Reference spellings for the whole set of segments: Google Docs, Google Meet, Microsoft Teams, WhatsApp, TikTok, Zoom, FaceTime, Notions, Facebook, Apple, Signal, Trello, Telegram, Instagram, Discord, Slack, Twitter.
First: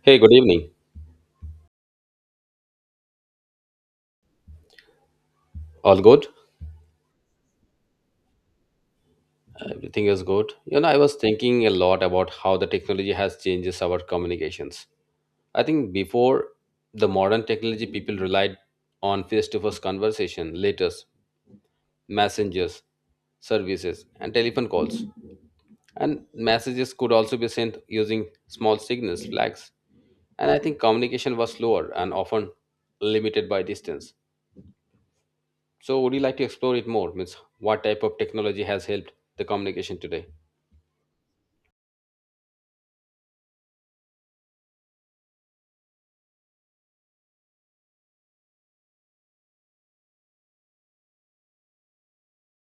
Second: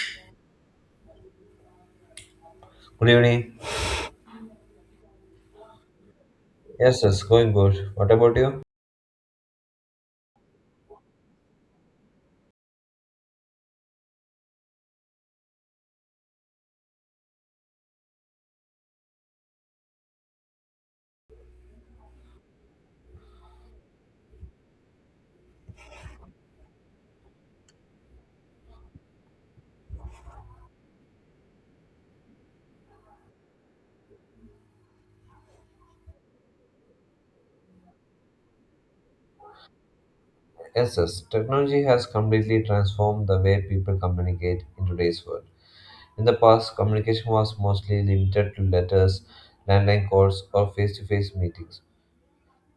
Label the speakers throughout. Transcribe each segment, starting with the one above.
Speaker 1: Hey, good evening.
Speaker 2: Good evening.
Speaker 1: All good?
Speaker 2: Yes, yes, going good. What about you?
Speaker 1: Everything is good. You know, I was thinking a lot about how the technology has changes our communications. I think before the modern technology, people relied on face-to-face conversation, letters, messengers, services, and telephone calls. And messages could also be sent using small signals, flags. And I think communication was slower and often limited by distance. So, would you like to explore it more? Means, what type of technology has helped the communication today?
Speaker 2: Yes, yes. Technology has completely transformed the way people communicate in today's world. In the past, communication was mostly limited to letters, landline calls, or face to face meetings.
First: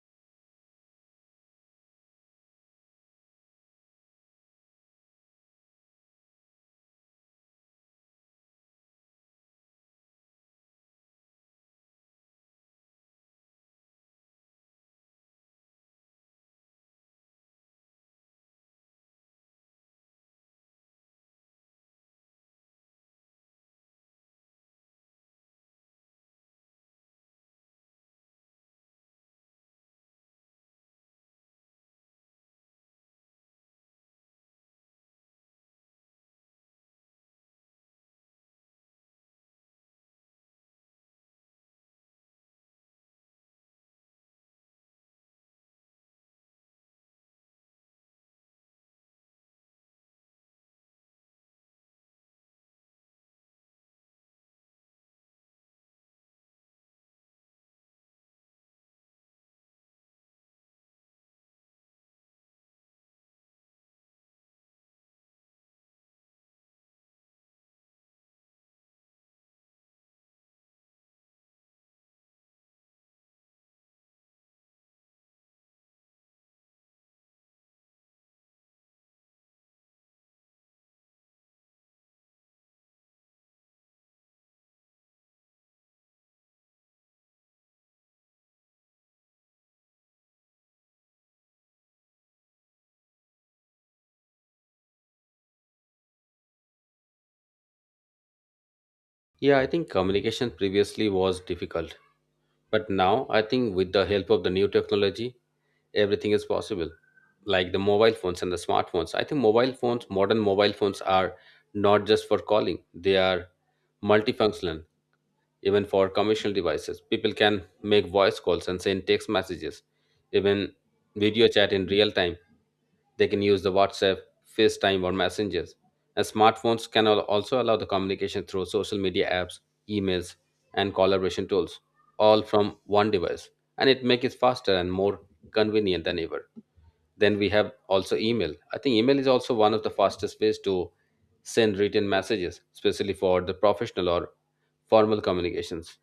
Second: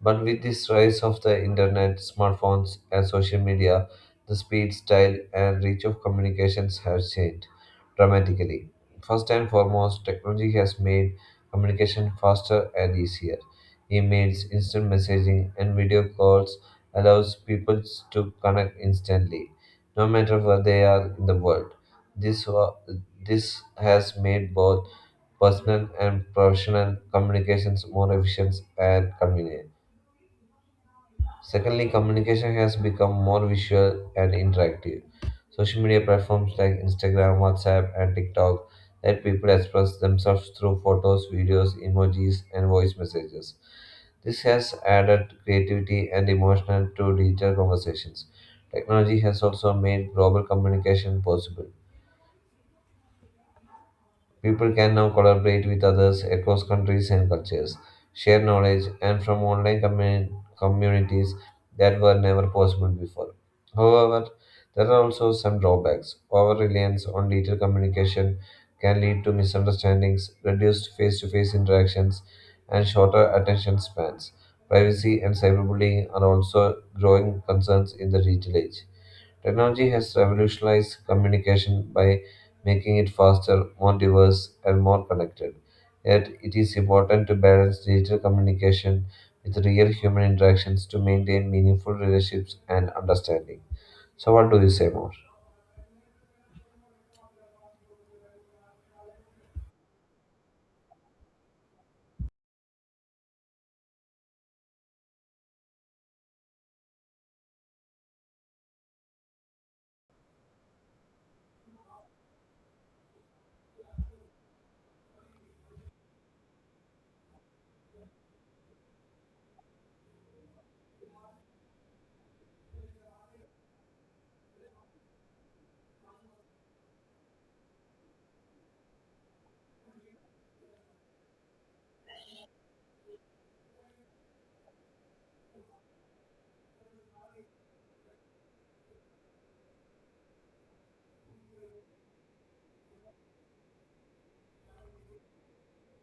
Speaker 2: But with this rise of the internet, smartphones, and social media, the speed, style, and reach of communications have changed dramatically. First and foremost, technology has made communication faster and easier. Emails, instant messaging, and video calls allows people to connect instantly, no matter where they are in the world. This wa- this has made both personal and professional communications more efficient and convenient. Secondly, communication has become more visual and interactive. Social media platforms like Instagram, WhatsApp, and TikTok let people express themselves through photos, videos, emojis, and voice messages. This has added creativity and emotion to digital conversations. Technology has also made global communication possible. People can now collaborate with others across countries and cultures, share knowledge, and from online communities that were never possible before. However, there are also some drawbacks. Over reliance on digital communication can lead to misunderstandings, reduced face to face interactions, and shorter attention spans. Privacy and cyberbullying are also growing concerns in the digital age. Technology has revolutionized communication by making it faster, more diverse, and more connected. Yet, it is important to balance digital communication with real human interactions to maintain meaningful relationships and understanding. So, what do you say more?
Speaker 1: Yeah, I think communication previously was difficult, but now I think with the help of the new technology, everything is possible. Like the mobile phones and the smartphones. I think mobile phones, modern mobile phones, are not just for calling; they are multifunctional, even for commercial devices. People can make voice calls and send text messages, even video chat in real time. They can use the WhatsApp, FaceTime, or messengers. And smartphones can also allow the communication through social media apps, emails, and collaboration tools, all from one device. And it makes it faster and more convenient than ever. Then we have also email. I think email is also one of the fastest ways to send written messages, especially for the professional or formal communications.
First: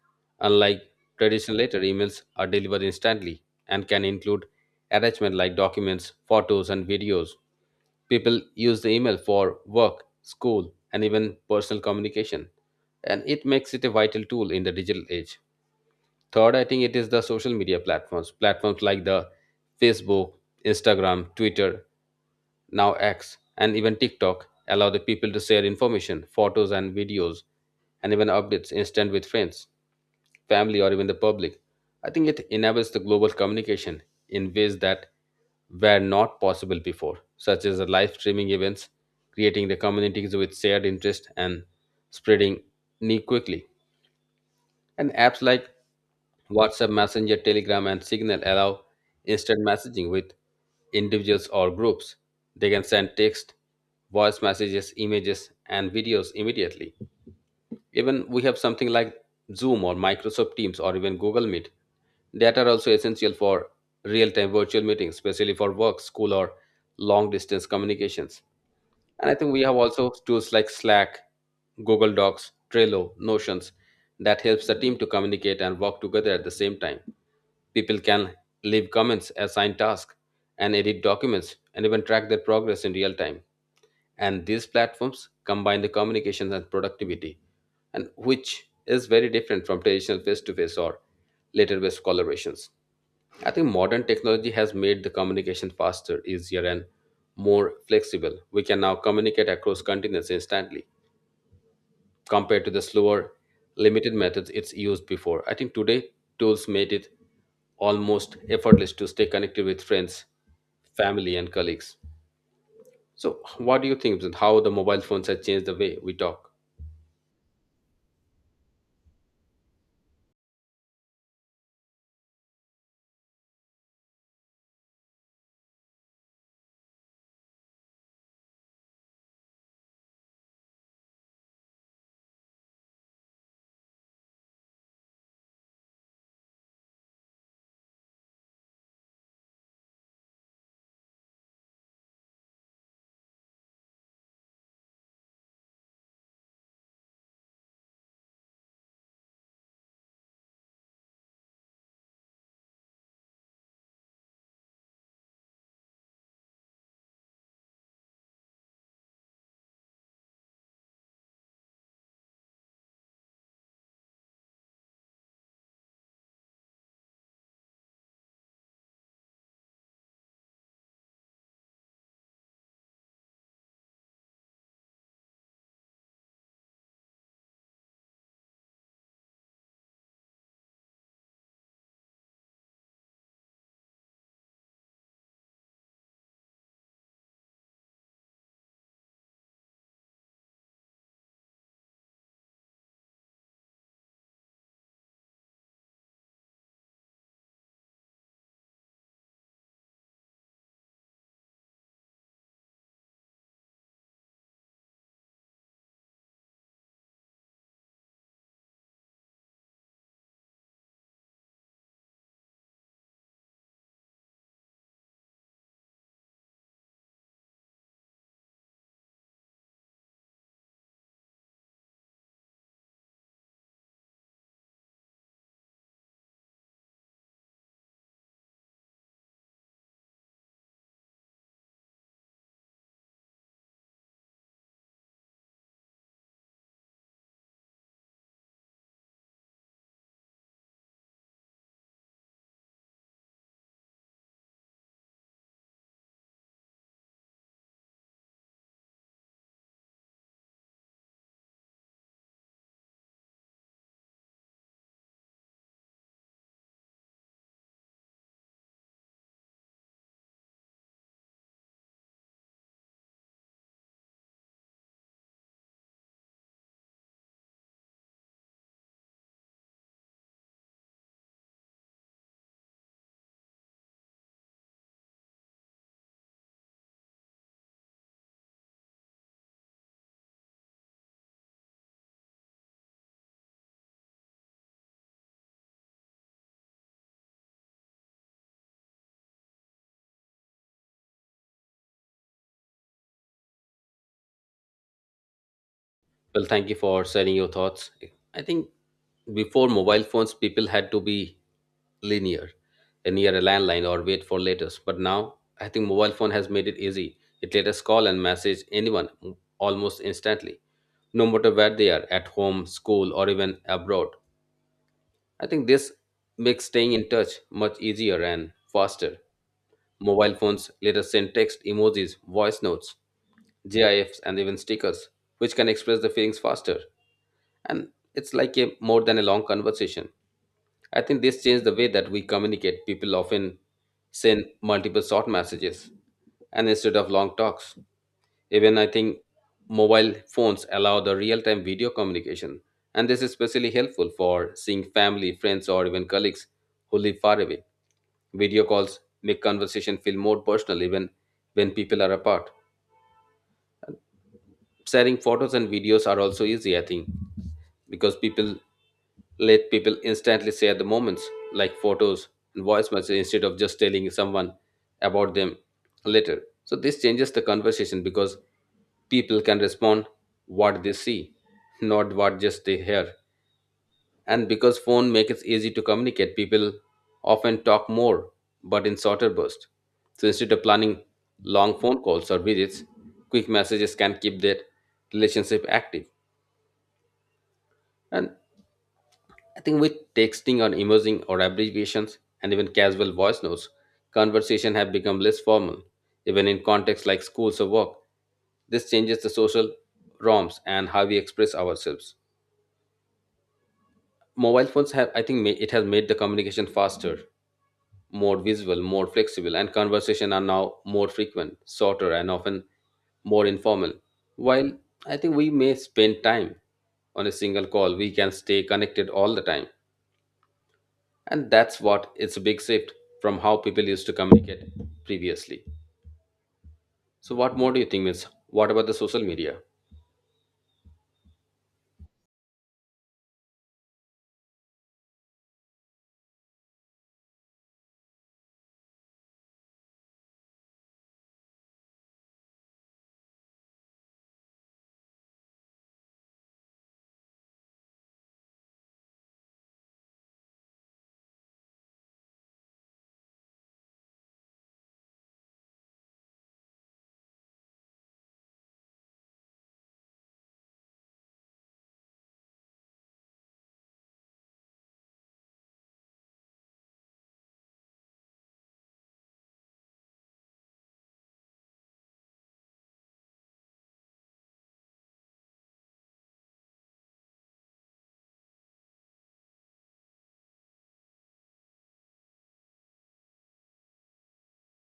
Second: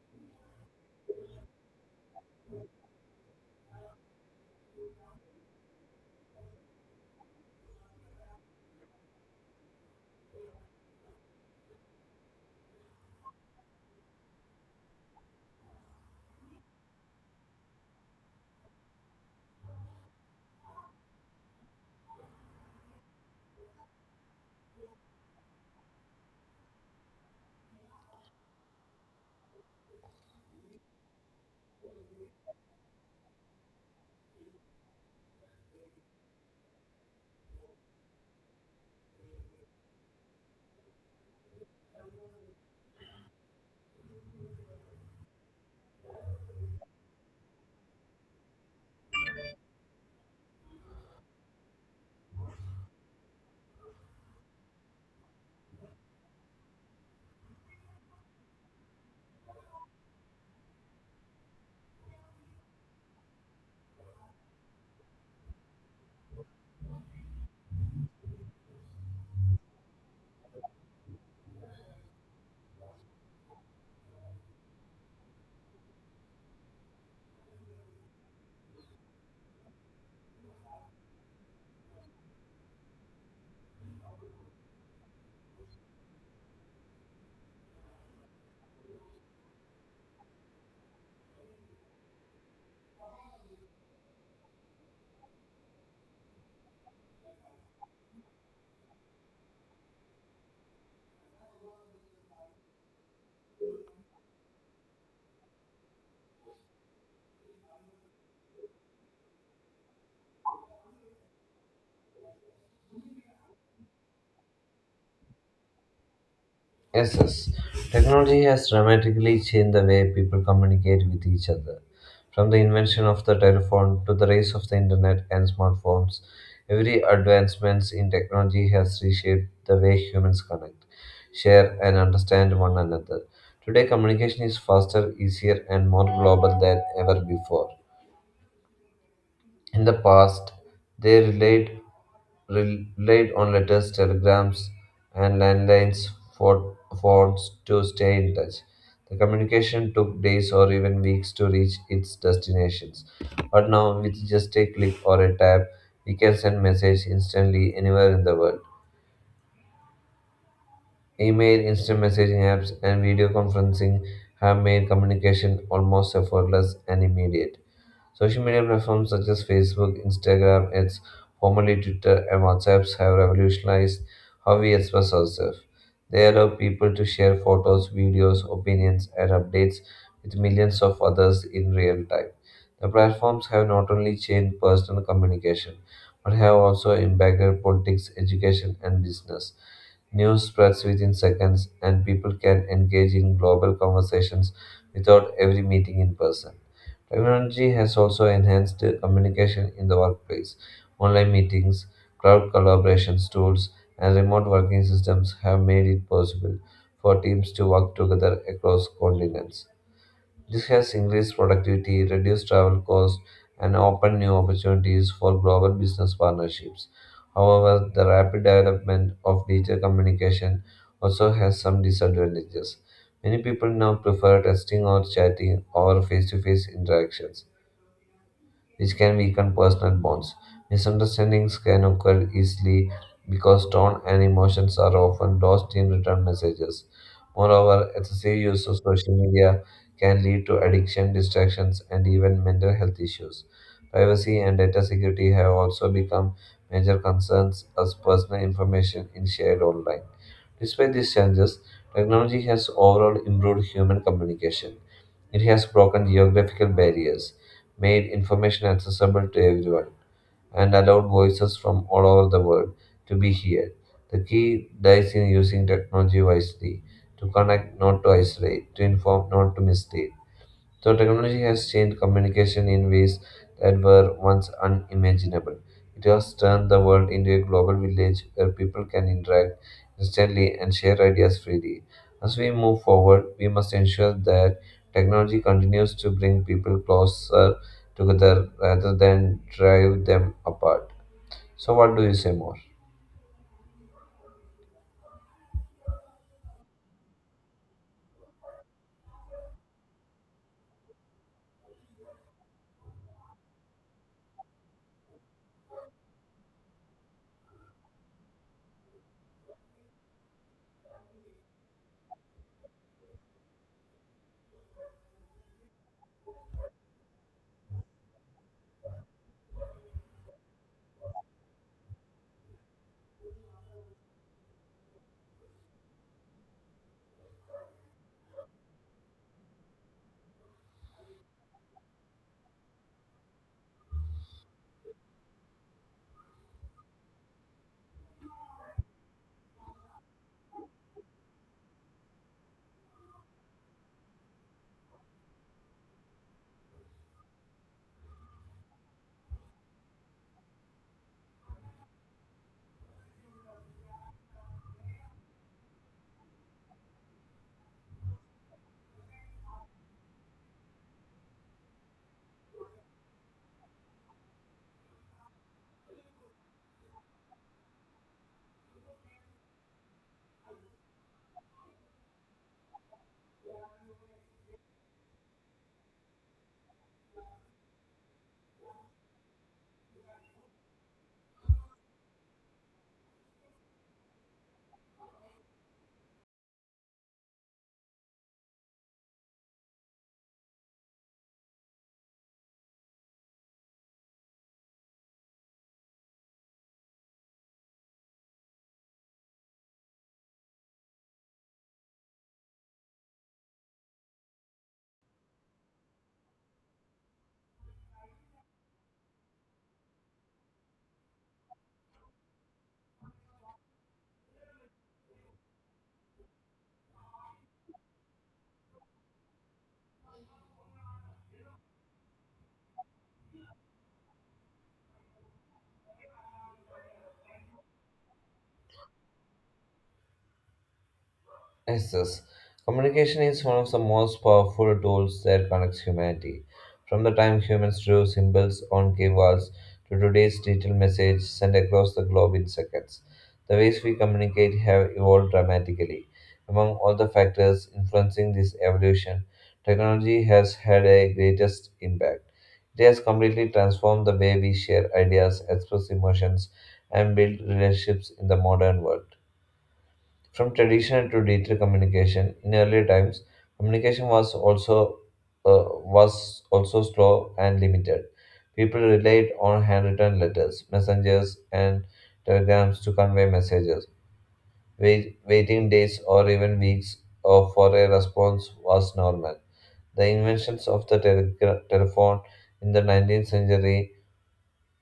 Speaker 1: Unlike traditional letter, emails are delivered instantly and can include attachment like documents, photos, and videos. People use the email for work, school, and even personal communication, and it makes it a vital tool in the digital age. Third, I think it is the social media platforms like the Facebook, Instagram, Twitter, now X, and even TikTok allow the people to share information, photos, and videos, and even updates instant with friends, family, or even the public. I think it enables the global communication in ways that were not possible before, such as the live streaming events, creating the communities with shared interest, and spreading need quickly. And apps like WhatsApp, Messenger, Telegram, and Signal allow instant messaging with individuals or groups. They can send text, voice messages, images, and videos immediately. Even we have something like Zoom or Microsoft Teams or even Google Meet that are also essential for real time virtual meetings, especially for work, school, or long distance communications. And I think we have also tools like Slack, Google Docs, Trello, Notions that helps the team to communicate and work together at the same time. People can leave comments, assign tasks, and edit documents, and even track their progress in real time. And these platforms combine the communications and productivity, and which is very different from traditional face-to-face or later-based collaborations. I think modern technology has made the communication faster, easier, and more flexible. We can now communicate across continents instantly compared to the slower, limited methods it's used before. I think today tools made it almost effortless to stay connected with friends, family, and colleagues. So, what do you think, Vincent? How the mobile phones have changed the way we talk?
Speaker 2: Yes, yes. Technology has dramatically changed the way people communicate with each other. From the invention of the telephone to the rise of the internet and smartphones, every advancements in technology has reshaped the way humans connect, share, and understand one another. Today, communication is faster, easier, and more global than ever before. In the past, they relied relied on letters, telegrams, and landlines for phones to stay in touch. The communication took days or even weeks to reach its destinations. But now, with just a click or a tap, we can send messages instantly anywhere in the world. Email, instant messaging apps, and video conferencing have made communication almost effortless and immediate. Social media platforms such as Facebook, Instagram, its formerly Twitter, and WhatsApp have revolutionized how we express ourselves. They allow people to share photos, videos, opinions, and updates with millions of others in real time. The platforms have not only changed personal communication, but have also impacted politics, education, and business. News spreads within seconds, and people can engage in global conversations without every meeting in person. Technology has also enhanced communication in the workplace. Online meetings, cloud collaboration tools, and remote working systems have made it possible for teams to work together across continents. This has increased productivity, reduced travel costs, and opened new opportunities for global business partnerships. However, the rapid development of digital communication also has some disadvantages. Many people now prefer texting or chatting over face to face interactions which can weaken personal bonds. Misunderstandings can occur easily because tone and emotions are often lost in written messages. Moreover, excessive use of social media can lead to addiction, distractions, and even mental health issues. Privacy and data security have also become major concerns as personal information is shared online. Despite these challenges, technology has overall improved human communication. It has broken geographical barriers, made information accessible to everyone, and allowed voices from all over the world to be heard. The key lies in using technology wisely to connect, not to isolate, to inform, not to mislead. So technology has changed communication in ways that were once unimaginable. It has turned the world into a global village where people can interact instantly and share ideas freely. As we move forward, we must ensure that technology continues to bring people closer together rather than drive them apart. So, what do you say more?
Speaker 1: Well, thank you for sharing your thoughts. I think before mobile phones, people had to be linear, near a landline or wait for letters. But now, I think mobile phone has made it easy. It let us call and message anyone almost instantly, no matter where they are, at home, school, or even abroad. I think this makes staying in touch much easier and faster. Mobile phones let us send text, emojis, voice notes, GIFs, and even stickers, which can express the feelings faster, and it's like a more than a long conversation. I think this changed the way that we communicate. People often send multiple short messages and instead of long talks. Even I think mobile phones allow the real-time video communication, and this is especially helpful for seeing family, friends, or even colleagues who live far away. Video calls make conversation feel more personal even when people are apart. Sharing photos and videos are also easy, I think, because people let people instantly share the moments like photos and voice message instead of just telling someone about them later. So this changes the conversation because people can respond what they see, not what just they hear. And because phone make it easy to communicate, people often talk more but in shorter bursts. So instead of planning long phone calls or visits, quick messages can keep their relationship active. And I think with texting or emoji or abbreviations and even casual voice notes, conversation have become less formal, even in contexts like schools or work. This changes the social norms and how we express ourselves. Mobile phones have, I think, it has made the communication faster, more visual, more flexible, and conversation are now more frequent, shorter, and often more informal. While I think we may spend time on a single call, we can stay connected all the time. And that's what it's a big shift from how people used to communicate previously. So, what more do you think, Miss? What about the social media?
Speaker 2: Yes, yes. Communication is one of the most powerful tools that connects humanity. From the time humans drew symbols on cave walls to today's digital message sent across the globe in seconds, the ways we communicate have evolved dramatically. Among all the factors influencing this evolution, technology has had a greatest impact. It has completely transformed the way we share ideas, express emotions, and build relationships in the modern world. From traditional to digital communication, in earlier times, communication uh, was also slow and limited. People relied on handwritten letters, messengers, and telegrams to convey messages. Waiting days or even weeks for a response was normal. The inventions of the telephone in the 19th century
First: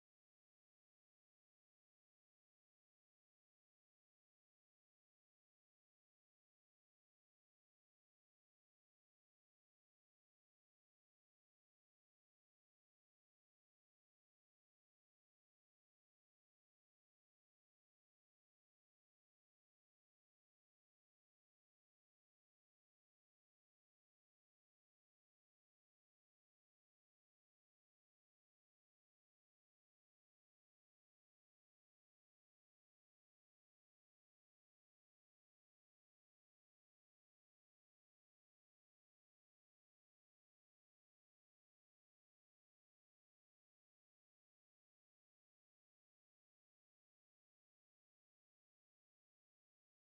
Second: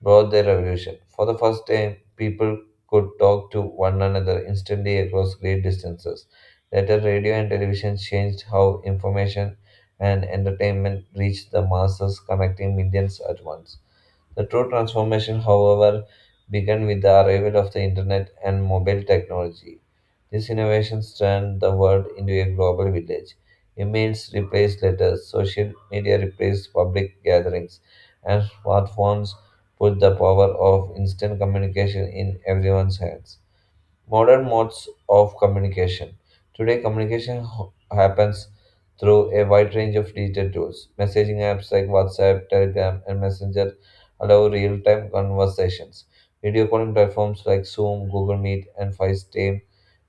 Speaker 2: brought the revolution. For the first time, people could talk to one another instantly across great distances. Later, radio and television changed how information and entertainment reached the masses, connecting millions at once. The true transformation, however, began with the arrival of the internet and mobile technology. These innovations turned the world into a global village. Emails replaced letters, social media replaced public gatherings, and smartphones put the power of instant communication in everyone's hands. Modern modes of communication. Today, happens through a wide range of digital tools. Messaging apps like WhatsApp, Telegram, and Messenger allow real time conversations. Video calling platforms like Zoom, Google Meet, and FaceTime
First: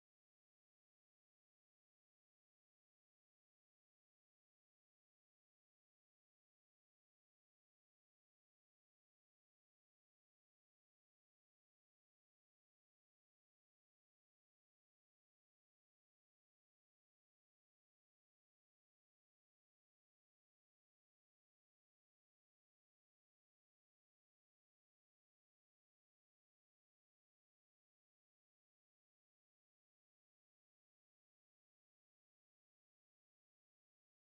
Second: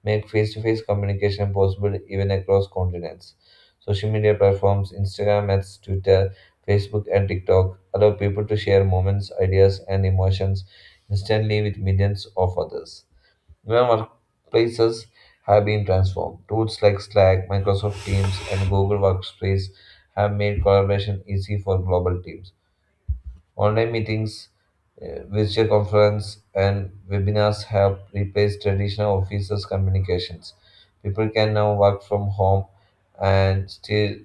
Speaker 2: make face to face communication possible even across continents. Social media platforms, Instagram, ads, Twitter, Facebook, and TikTok allow people to share moments, ideas, and emotions instantly with millions of others. Even workplaces have been transformed. Tools like Slack, Microsoft Teams, and Google Workspace have made collaboration easy for global teams. Online meetings, virtual conference, and webinars have replaced traditional offices communications. People can now work from home and still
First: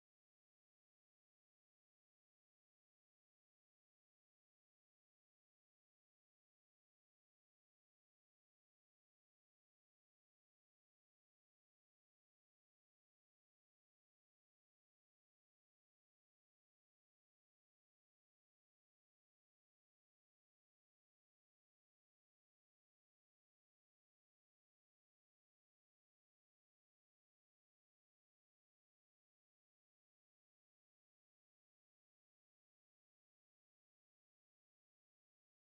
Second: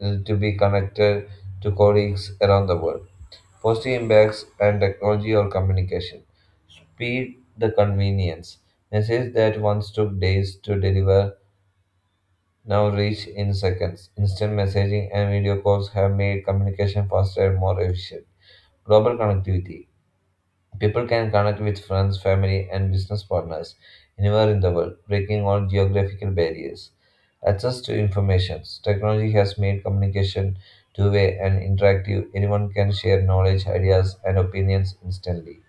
Speaker 2: to be connected to colleagues around the world. Positive impacts and technology or communication. Speed the convenience. Messages that once took days to deliver now reach in seconds. Instant messaging and video calls have made communication faster and more efficient. Global connectivity. People can connect with friends, family, and business partners anywhere in the world, breaking all geographical barriers. Access to information. Technology has made communication two way and interactive. Anyone can share knowledge, ideas, and opinions instantly.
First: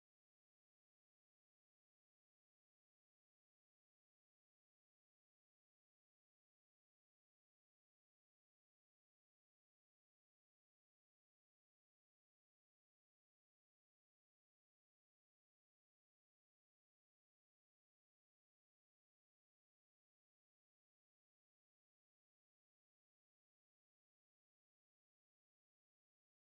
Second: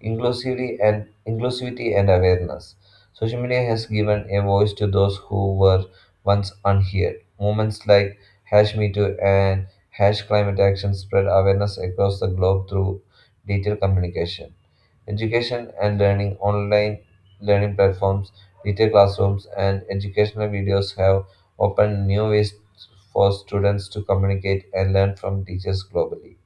Speaker 2: Inclusively and Inclusivity and awareness. Social media has given a voice to those who were once unheard. Movements like hash me too and hash climate action spread awareness across the globe through detailed communication. Education and learning. Online learning platforms, detailed classrooms and educational videos have opened new ways for students to communicate and learn from teachers globally.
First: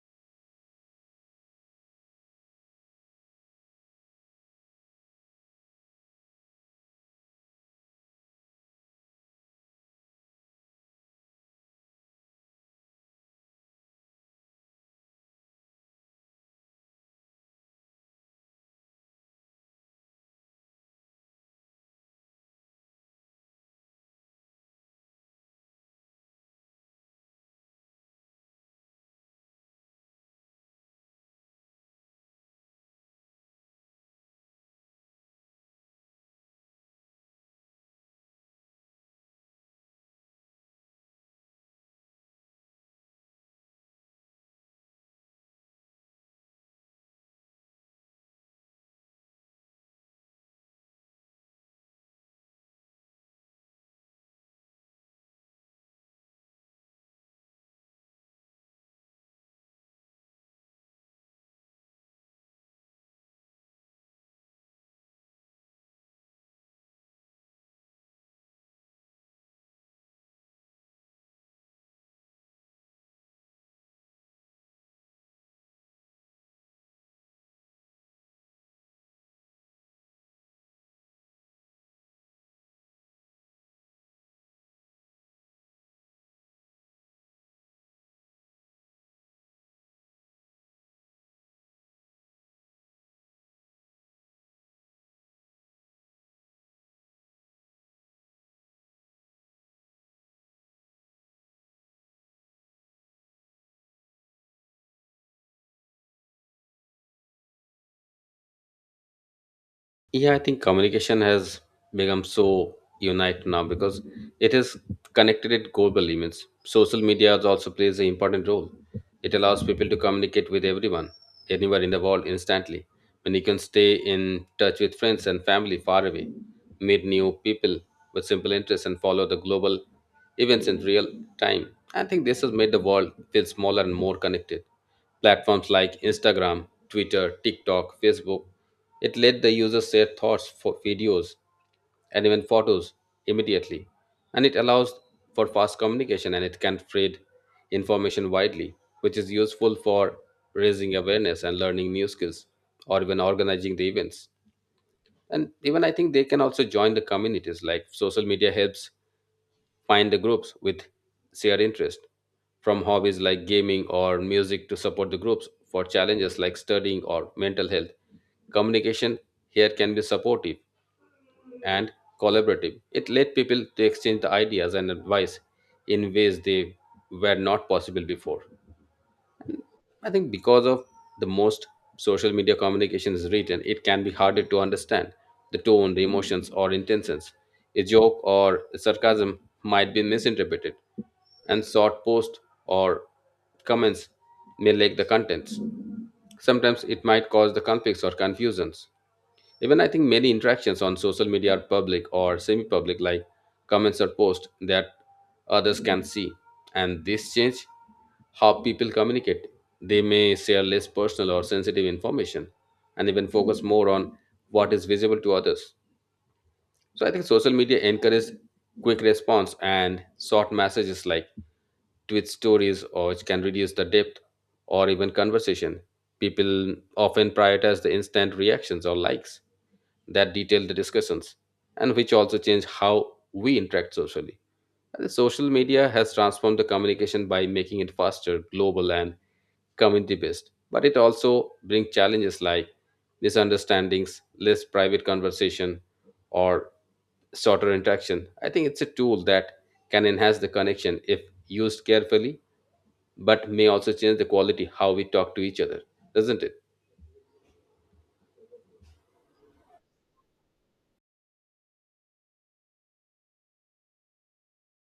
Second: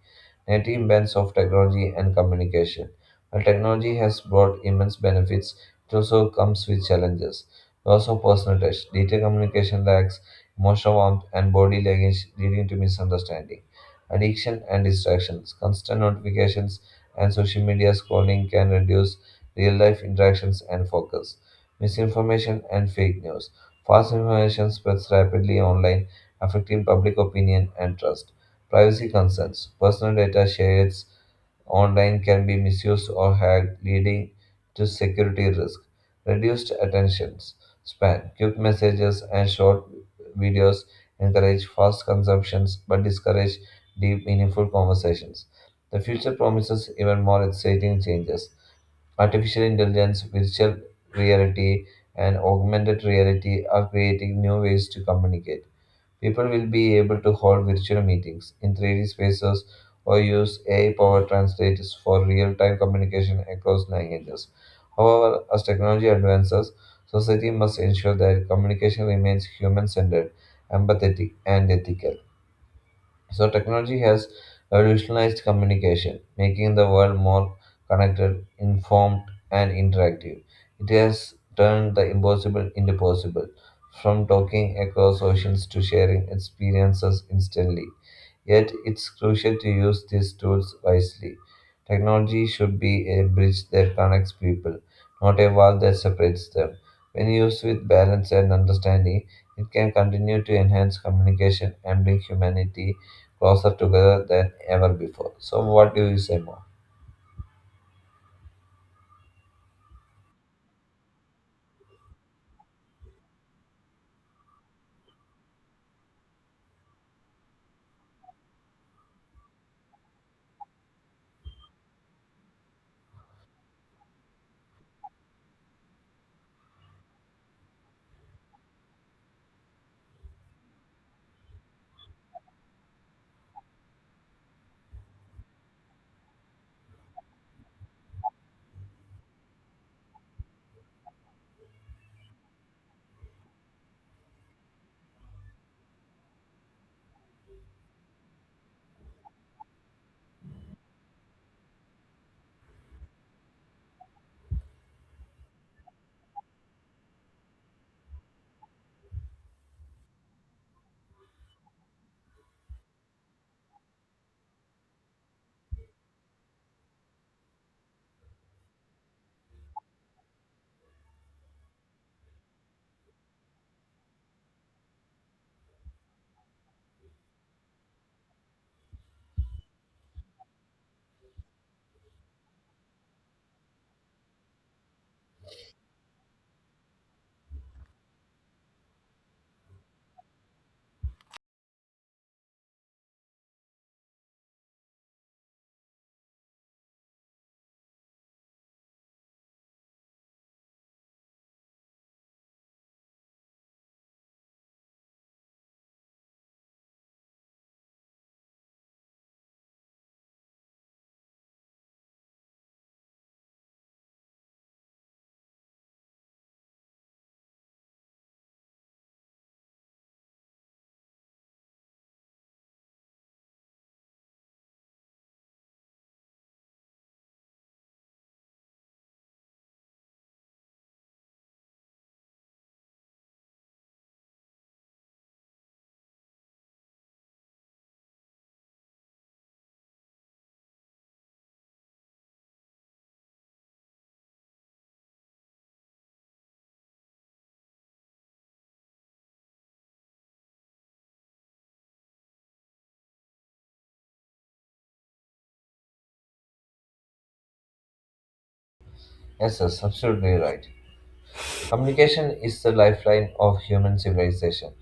Speaker 2: Negative impacts of technology and communication. While technology has brought immense benefits, it also comes with challenges. Loss of personal touch, detailed communication lacks emotional warmth, and body language, leading to misunderstanding. Addiction and distractions, constant notifications, and social media scrolling can reduce real life interactions and focus. Misinformation and fake news. False information spreads rapidly online, affecting public opinion and trust. Privacy concerns. Personal data shared online can be misused or hacked, leading to security risk. Reduced attention span. Quick messages and short videos encourage fast consumptions but discourage deep, meaningful conversations. The future promises even more exciting changes. Artificial intelligence, virtual reality, and augmented reality are creating new ways to communicate. People will be able to hold virtual meetings in 3D spaces or use AI powered translators for real time communication across languages. However, as technology advances, society must ensure that communication remains human centered, empathetic, and ethical. So, technology has revolutionized communication, making the world more connected, informed, and interactive. It has turned the impossible into possible, from talking across oceans to sharing experiences instantly. Yet, it's crucial to use these tools wisely. Technology should be a bridge that connects people, not a wall that separates them. When used with balance and understanding, it can continue to enhance communication and bring humanity closer together than ever before. So, what do you say more?
Speaker 1: Yeah, I think communication has become so unite now because it is connected at global limits. Social media also plays an important role. It allows people to communicate with everyone, anywhere in the world, instantly. When you can stay in touch with friends and family far away, meet new people with simple interests, and follow the global events in real time. I think this has made the world feel smaller and more connected. Platforms like Instagram, Twitter, TikTok, Facebook, it let the users share thoughts for videos and even photos immediately. And it allows for fast communication, and it can spread information widely, which is useful for raising awareness and learning new skills or even organizing the events. And even I think they can also join the communities, like social media helps find the groups with shared interest, from hobbies like gaming or music to support the groups for challenges like studying or mental health. Communication here can be supportive and collaborative. It led people to exchange the ideas and advice in ways they were not possible before. I think because of the most social media communication is written, it can be harder to understand the tone, the emotions, or intentions. A joke or sarcasm might be misinterpreted, and short posts or comments may lack the contents. Sometimes it might cause the conflicts or confusions. Even I think many interactions on social media are public or semi public, like comments or posts that others can see. And this change how people communicate. They may share less personal or sensitive information and even focus more on what is visible to others. So I think social media encourages quick response and short messages like tweet stories, or which can reduce the depth or even conversation. People often prioritize the instant reactions or likes that detail the discussions, and which also change how we interact socially. And social media has transformed the communication by making it faster, global, and community based. But it also brings challenges like misunderstandings, less private conversation, or shorter interaction. I think it's a tool that can enhance the connection if used carefully, but may also change the quality how we talk to each other, doesn't it?
Speaker 2: Yes, that's absolutely right. Communication is the lifeline of human civilization.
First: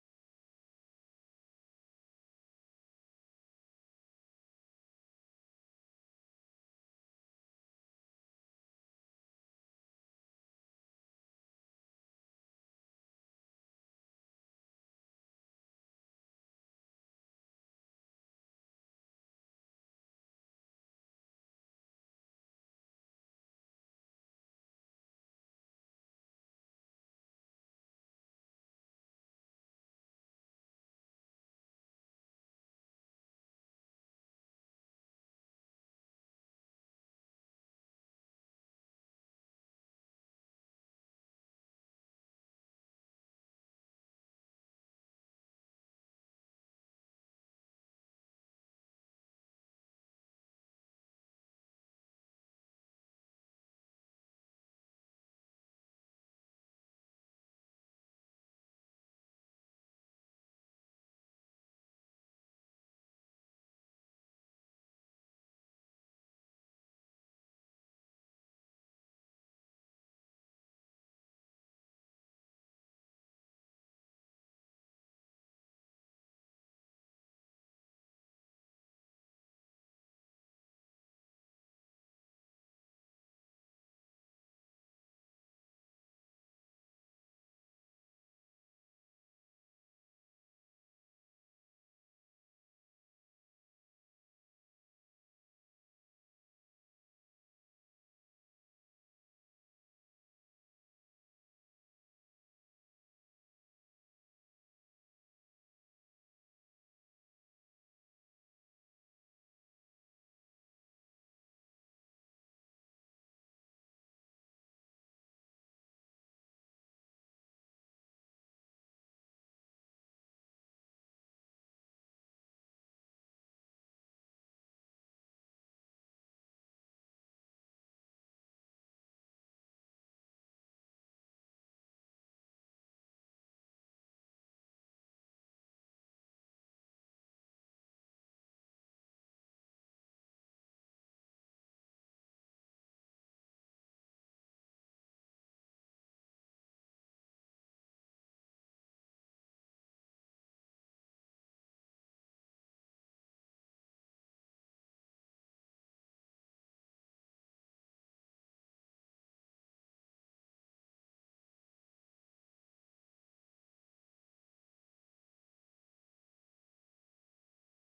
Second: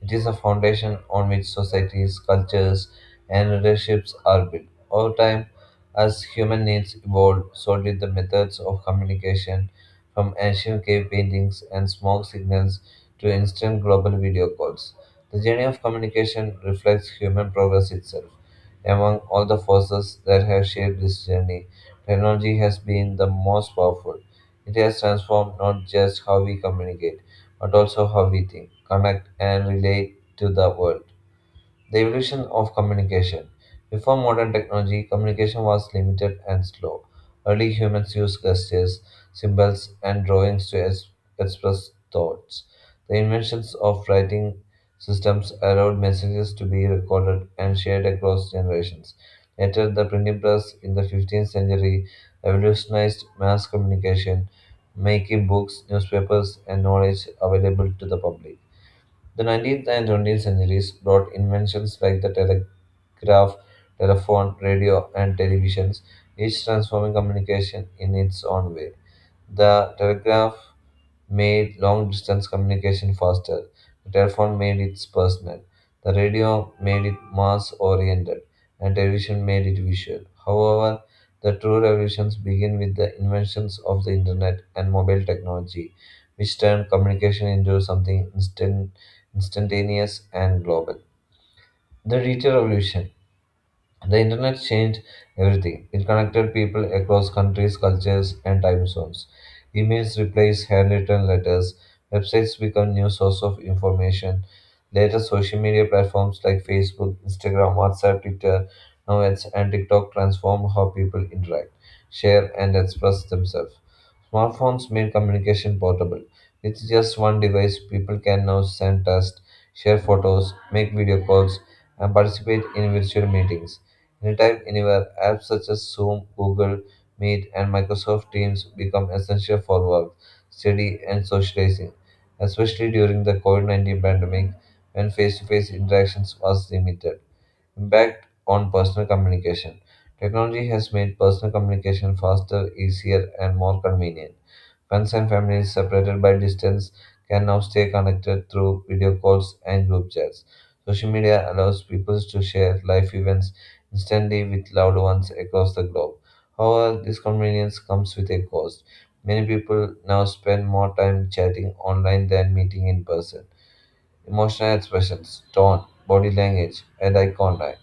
Speaker 2: It is a foundation on which societies, cultures, and relationships are built. Over time, as human needs evolved, so did the methods of communication, from ancient cave paintings and smoke signals to instant global video calls. The journey of communication reflects human progress itself. Among all the forces that have shaped this journey, technology has been the most powerful. It has transformed not just how we communicate, but also how we think, connect, and relate to the world. The evolution of communication. Before modern technology, communication was limited and slow. Early humans used gestures, symbols, and drawings to express thoughts. The inventions of writing systems allowed messages to be recorded and shared across generations. Later, the printing press in the 15th century revolutionized mass communication, making books, newspapers, and knowledge available to the public. The 19th and 20th centuries brought inventions like the telegraph, telephone, radio, and televisions, each transforming communication in its own way. The telegraph made long distance communication faster. The telephone made it personal. The radio made it mass oriented, and television made it visual. However, the true revolutions begin with the inventions of the internet and mobile technology, which turned communication into something instantaneous, and global. The digital revolution. The internet changed everything. It connected people across countries, cultures, and time zones. Emails replaced handwritten letters. Websites become new source of information. Later, social media platforms like Facebook, Instagram, WhatsApp, Twitter, now it's and TikTok transform how people interact, share, and express themselves. Smartphones made communication portable. With just one device, people can now send text, share photos, make video calls, and participate in virtual meetings. Anytime, anywhere, apps such as Zoom, Google Meet, and Microsoft Teams become essential for work, study, and socializing, especially during the COVID 19 pandemic when face to face interactions was limited. Impact on personal communication. Technology has made personal communication faster, easier, and more convenient. Friends and families separated by distance can now stay connected through video calls and group chats. Social media allows people to share life events instantly with loved ones across the globe. However, this convenience comes with a cost. Many people now spend more time chatting online than meeting in person. Emotional expressions, tone, body language, and eye contact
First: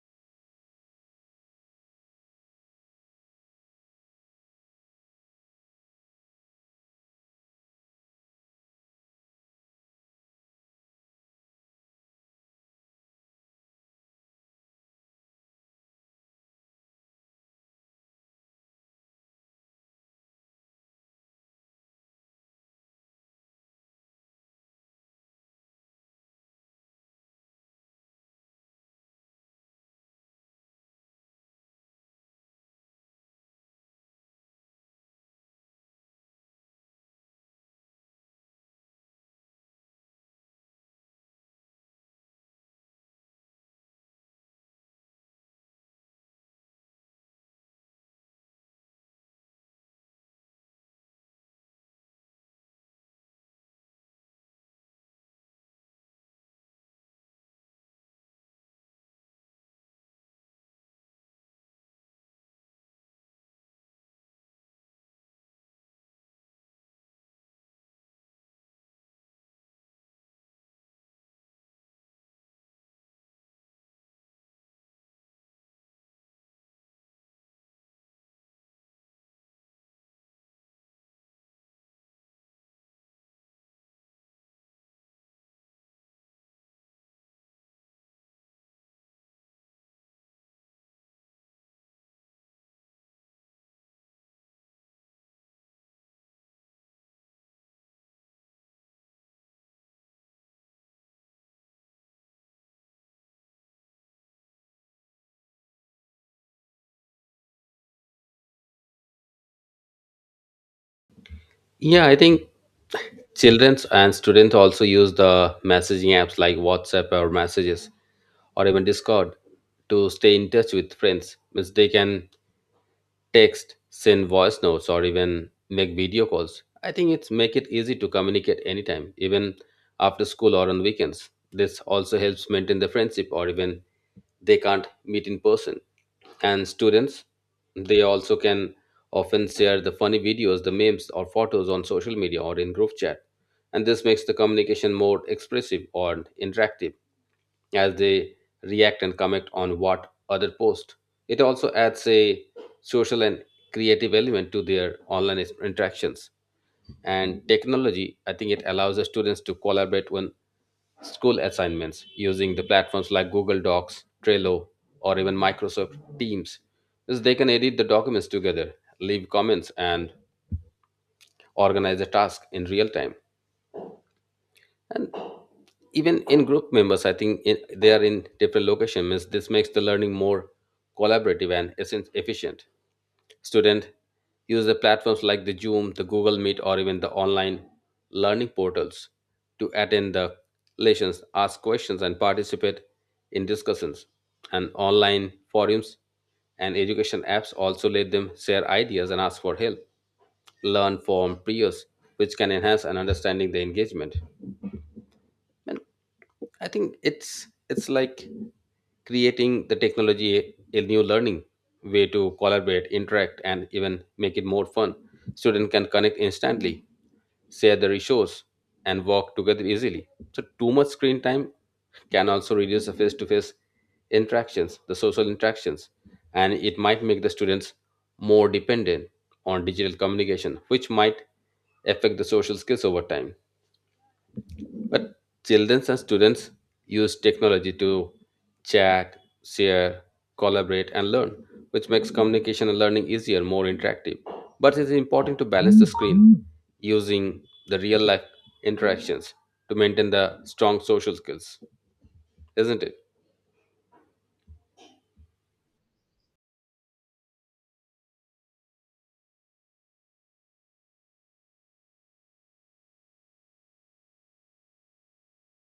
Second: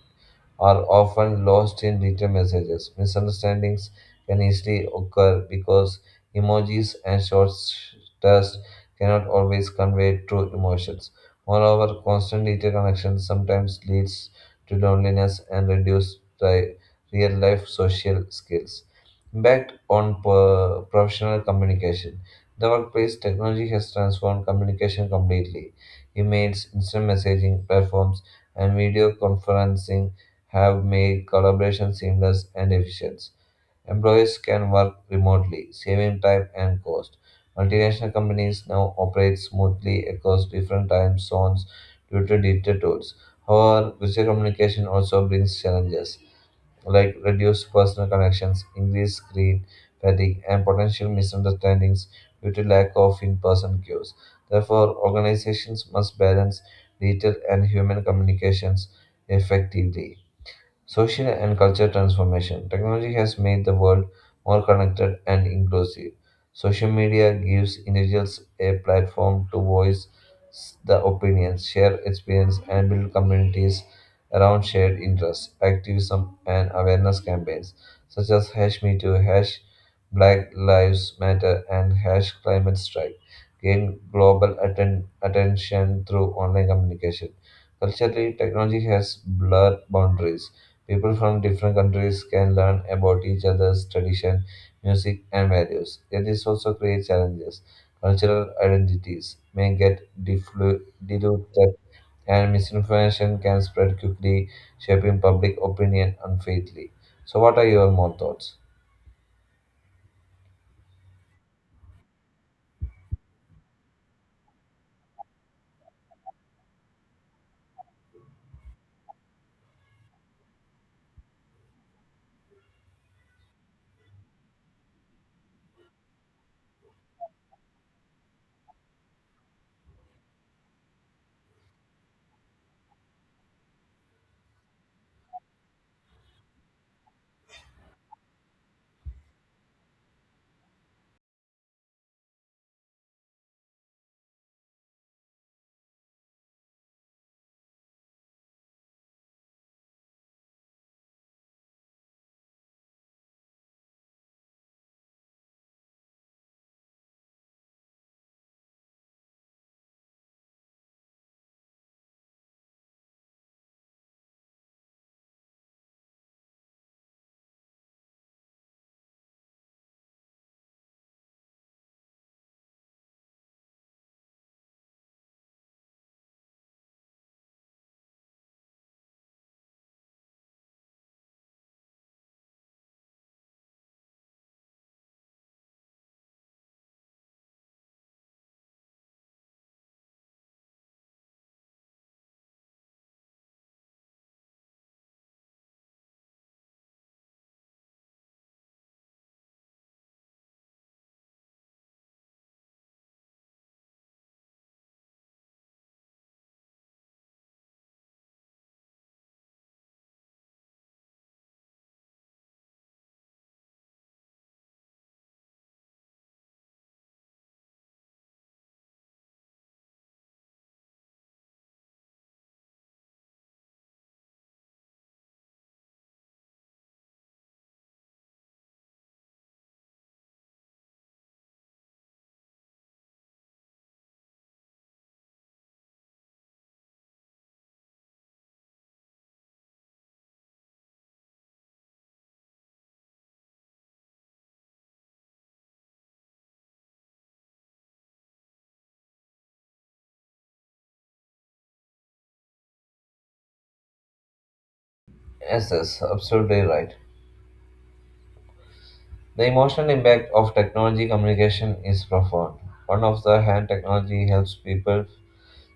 Speaker 2: are often lost in written messages. Misunderstandings can easily occur because emojis and short text cannot always convey true emotions. Moreover, constant digital connection sometimes leads to loneliness and reduced real life social skills. Impact on professional communication. The workplace technology has transformed communication completely. Emails, instant messaging platforms, and video conferencing have made collaboration seamless and efficient. Employees can work remotely, saving time and cost. Multinational companies now operate smoothly across different time zones due to digital tools. However, visual communication also brings challenges like reduced personal connections, increased screen fatigue, and potential misunderstandings due to lack of in person cues. Therefore, organizations must balance digital and human communications effectively. Social and cultural transformation. Technology has made the world more connected and inclusive. Social media gives individuals a platform to voice their opinions, share experience, and build communities around shared interests. Activism and awareness campaigns such as hash me too, hash black lives matter, and hash climate strike gain global attention through online communication. Culturally, technology has blurred boundaries. People from different countries can learn about each other's tradition, music, and values. Yet, this also creates challenges. Cultural identities may get diluted, and misinformation can spread quickly, shaping public opinion unfairly. So, what are your more thoughts?
Speaker 1: Yeah, I think children and students also use the messaging apps like WhatsApp or Messages or even Discord to stay in touch with friends. Means they can text, send voice notes, or even make video calls. I think it's make it easy to communicate anytime, even after school or on weekends. This also helps maintain the friendship, or even they can't meet in person. And students, they also can often share the funny videos, the memes, or photos on social media or in group chat. And this makes the communication more expressive or interactive as they react and comment on what other post. It also adds a social and creative element to their online interactions. And technology, I think, it allows the students to collaborate when school assignments using the platforms like Google Docs, Trello, or even Microsoft Teams. Thus, they can edit the documents together, leave comments, and organize the task in real time. And even in group members, I think in, they are in different locations, this makes the learning more collaborative and efficient. Student use the platforms like the Zoom, the Google Meet, or even the online learning portals to attend the lessons, ask questions, and participate in discussions. And online forums and education apps also let them share ideas and ask for help, learn from peers, which can enhance and understanding the engagement. And I think it's like creating the technology a new learning way to collaborate, interact, and even make it more fun. Student can connect instantly, share the resource, and work together easily. So too much screen time can also reduce the face-to-face interactions, the social interactions, and it might make the students more dependent on digital communication, which might affect the social skills over time. But children and students use technology to chat, share, collaborate, and learn, which makes communication and learning easier, more interactive. But it is important to balance the screen using the real life interactions to maintain the strong social skills, isn't it?
Speaker 2: Yes, that's absolutely right. The emotional impact of technology communication is profound. On of the hand, technology helps people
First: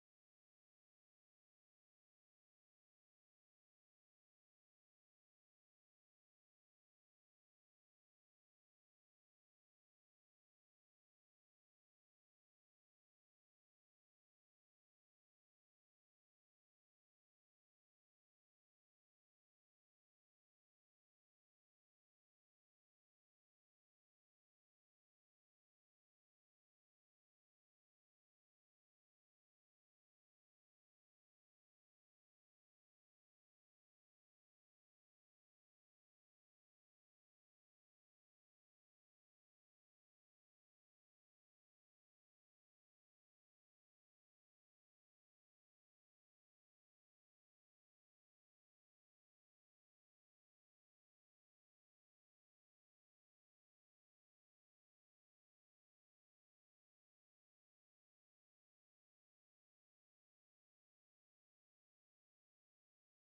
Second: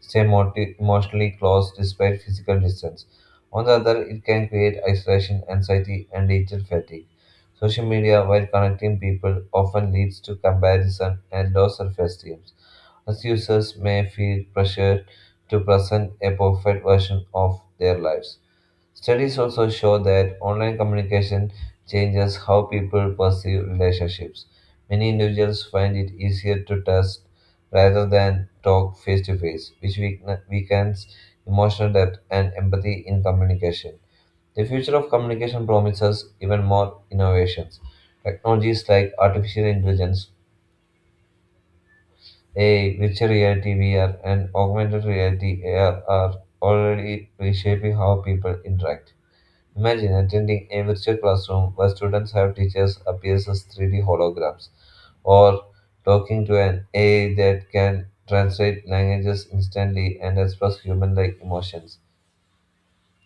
Speaker 2: stay emotionally close despite physical distance. On the other, it can create isolation, anxiety, and digital fatigue. Social media, while connecting people, often leads to comparison and low self-esteem as users may feel pressured to present a perfect version of their lives. Studies also show that online communication changes how people perceive relationships. Many individuals find it easier to test rather than talk face to face, which weakens emotional depth and empathy in communication. The future of communication promises even more innovations. Technologies like artificial intelligence, virtual reality VR, and augmented reality AR are already reshaping how people interact. Imagine attending a virtual classroom where students have teachers appear as 3D holograms, or talking to an AI that can translate languages instantly and express human like emotions.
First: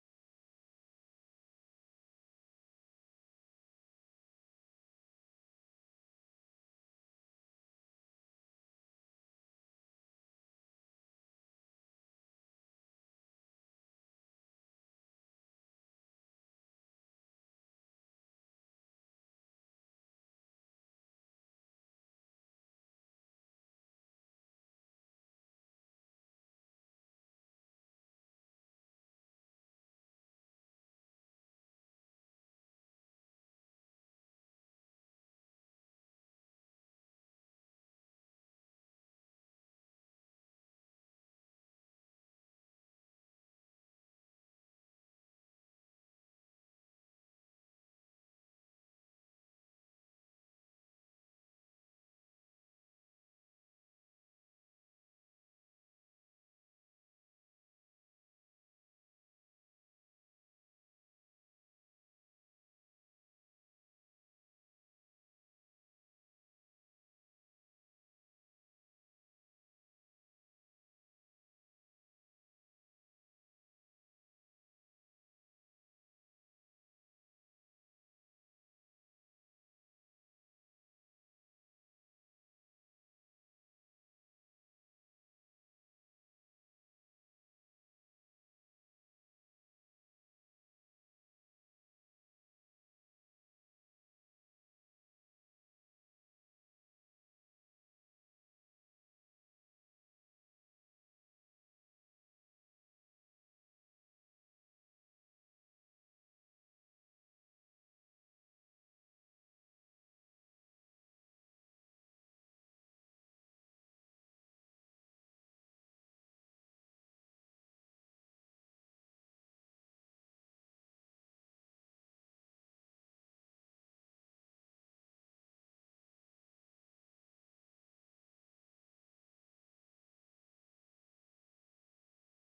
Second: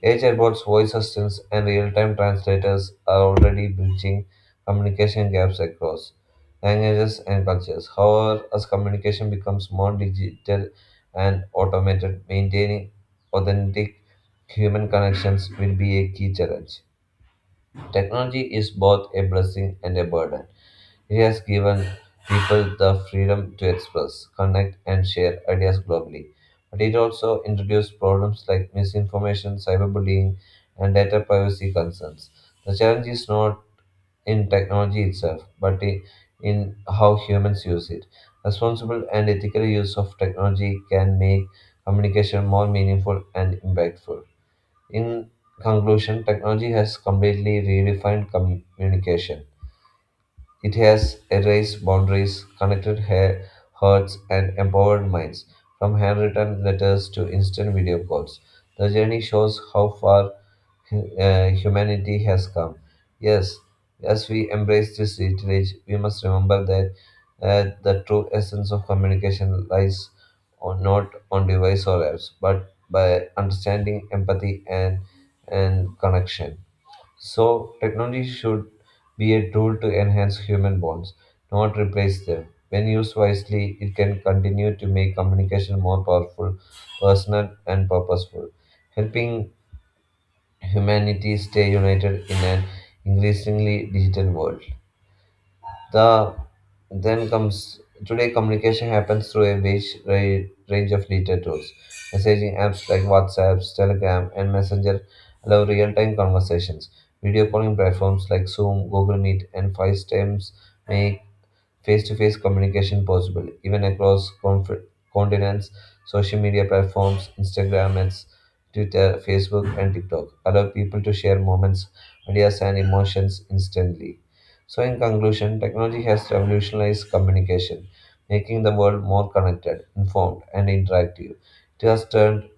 Speaker 2: AI chatbots, voice assistants, and real-time translators are already bridging communication gaps across languages and cultures. However, as communication becomes more digital and automated, maintaining authentic human connections will be a key challenge. Technology is both a blessing and a burden. It has given people the freedom to express, connect, and share ideas globally. But it also introduced problems like misinformation, cyberbullying, and data privacy concerns. The challenge is not in technology itself, but in how humans use it. Responsible and ethical use of technology can make communication more meaningful and impactful. In conclusion, technology has completely redefined communication. It has erased boundaries, connected hearts, and empowered minds. From handwritten letters to instant video calls, the journey shows how far humanity has come. Yes, as we embrace this digital age, we must remember that the true essence of communication lies on, not on device or apps, but by understanding empathy and connection. So, technology should be a tool to enhance human bonds, not replace them. When used wisely, it can continue to make communication more powerful, personal, and purposeful, helping humanity stay united in an increasingly digital world. The then comes today communication happens through a wide range of digital tools. Messaging apps like WhatsApp, Telegram, and Messenger allow real-time conversations. Video calling platforms like Zoom, Google Meet, and FaceTime make face-to-face communication possible, even across continents. Social media platforms, Instagram, and Twitter, Facebook, and TikTok allow people to share moments, ideas, and emotions instantly. So, in conclusion, technology has revolutionized communication, making the world more connected, informed, and interactive. It has turned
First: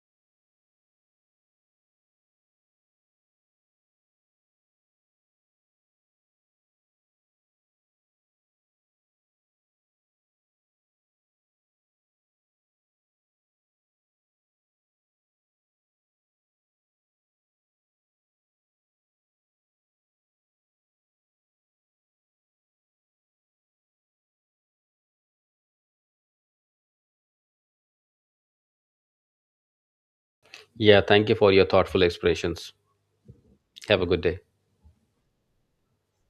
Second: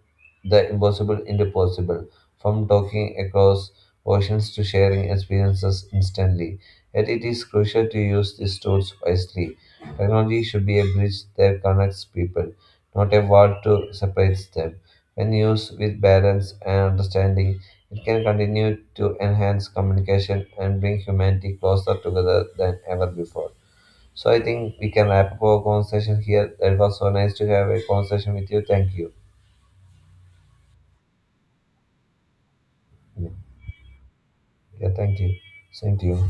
Speaker 2: the impossible into possible, from talking across oceans to sharing experiences instantly. Yet it is crucial to use these tools wisely. Technology should be a bridge that connects people, not a wall to separate them. When used with balance and understanding, it can continue to enhance communication and bring humanity closer together than ever before. So I think we can wrap up our conversation here. It was so nice to have a conversation with you. Thank you.
Speaker 1: Yeah, thank you for your thoughtful expressions.
Speaker 2: Yeah,
Speaker 1: Have a good day.
Speaker 2: yeah, thank you. Same to you.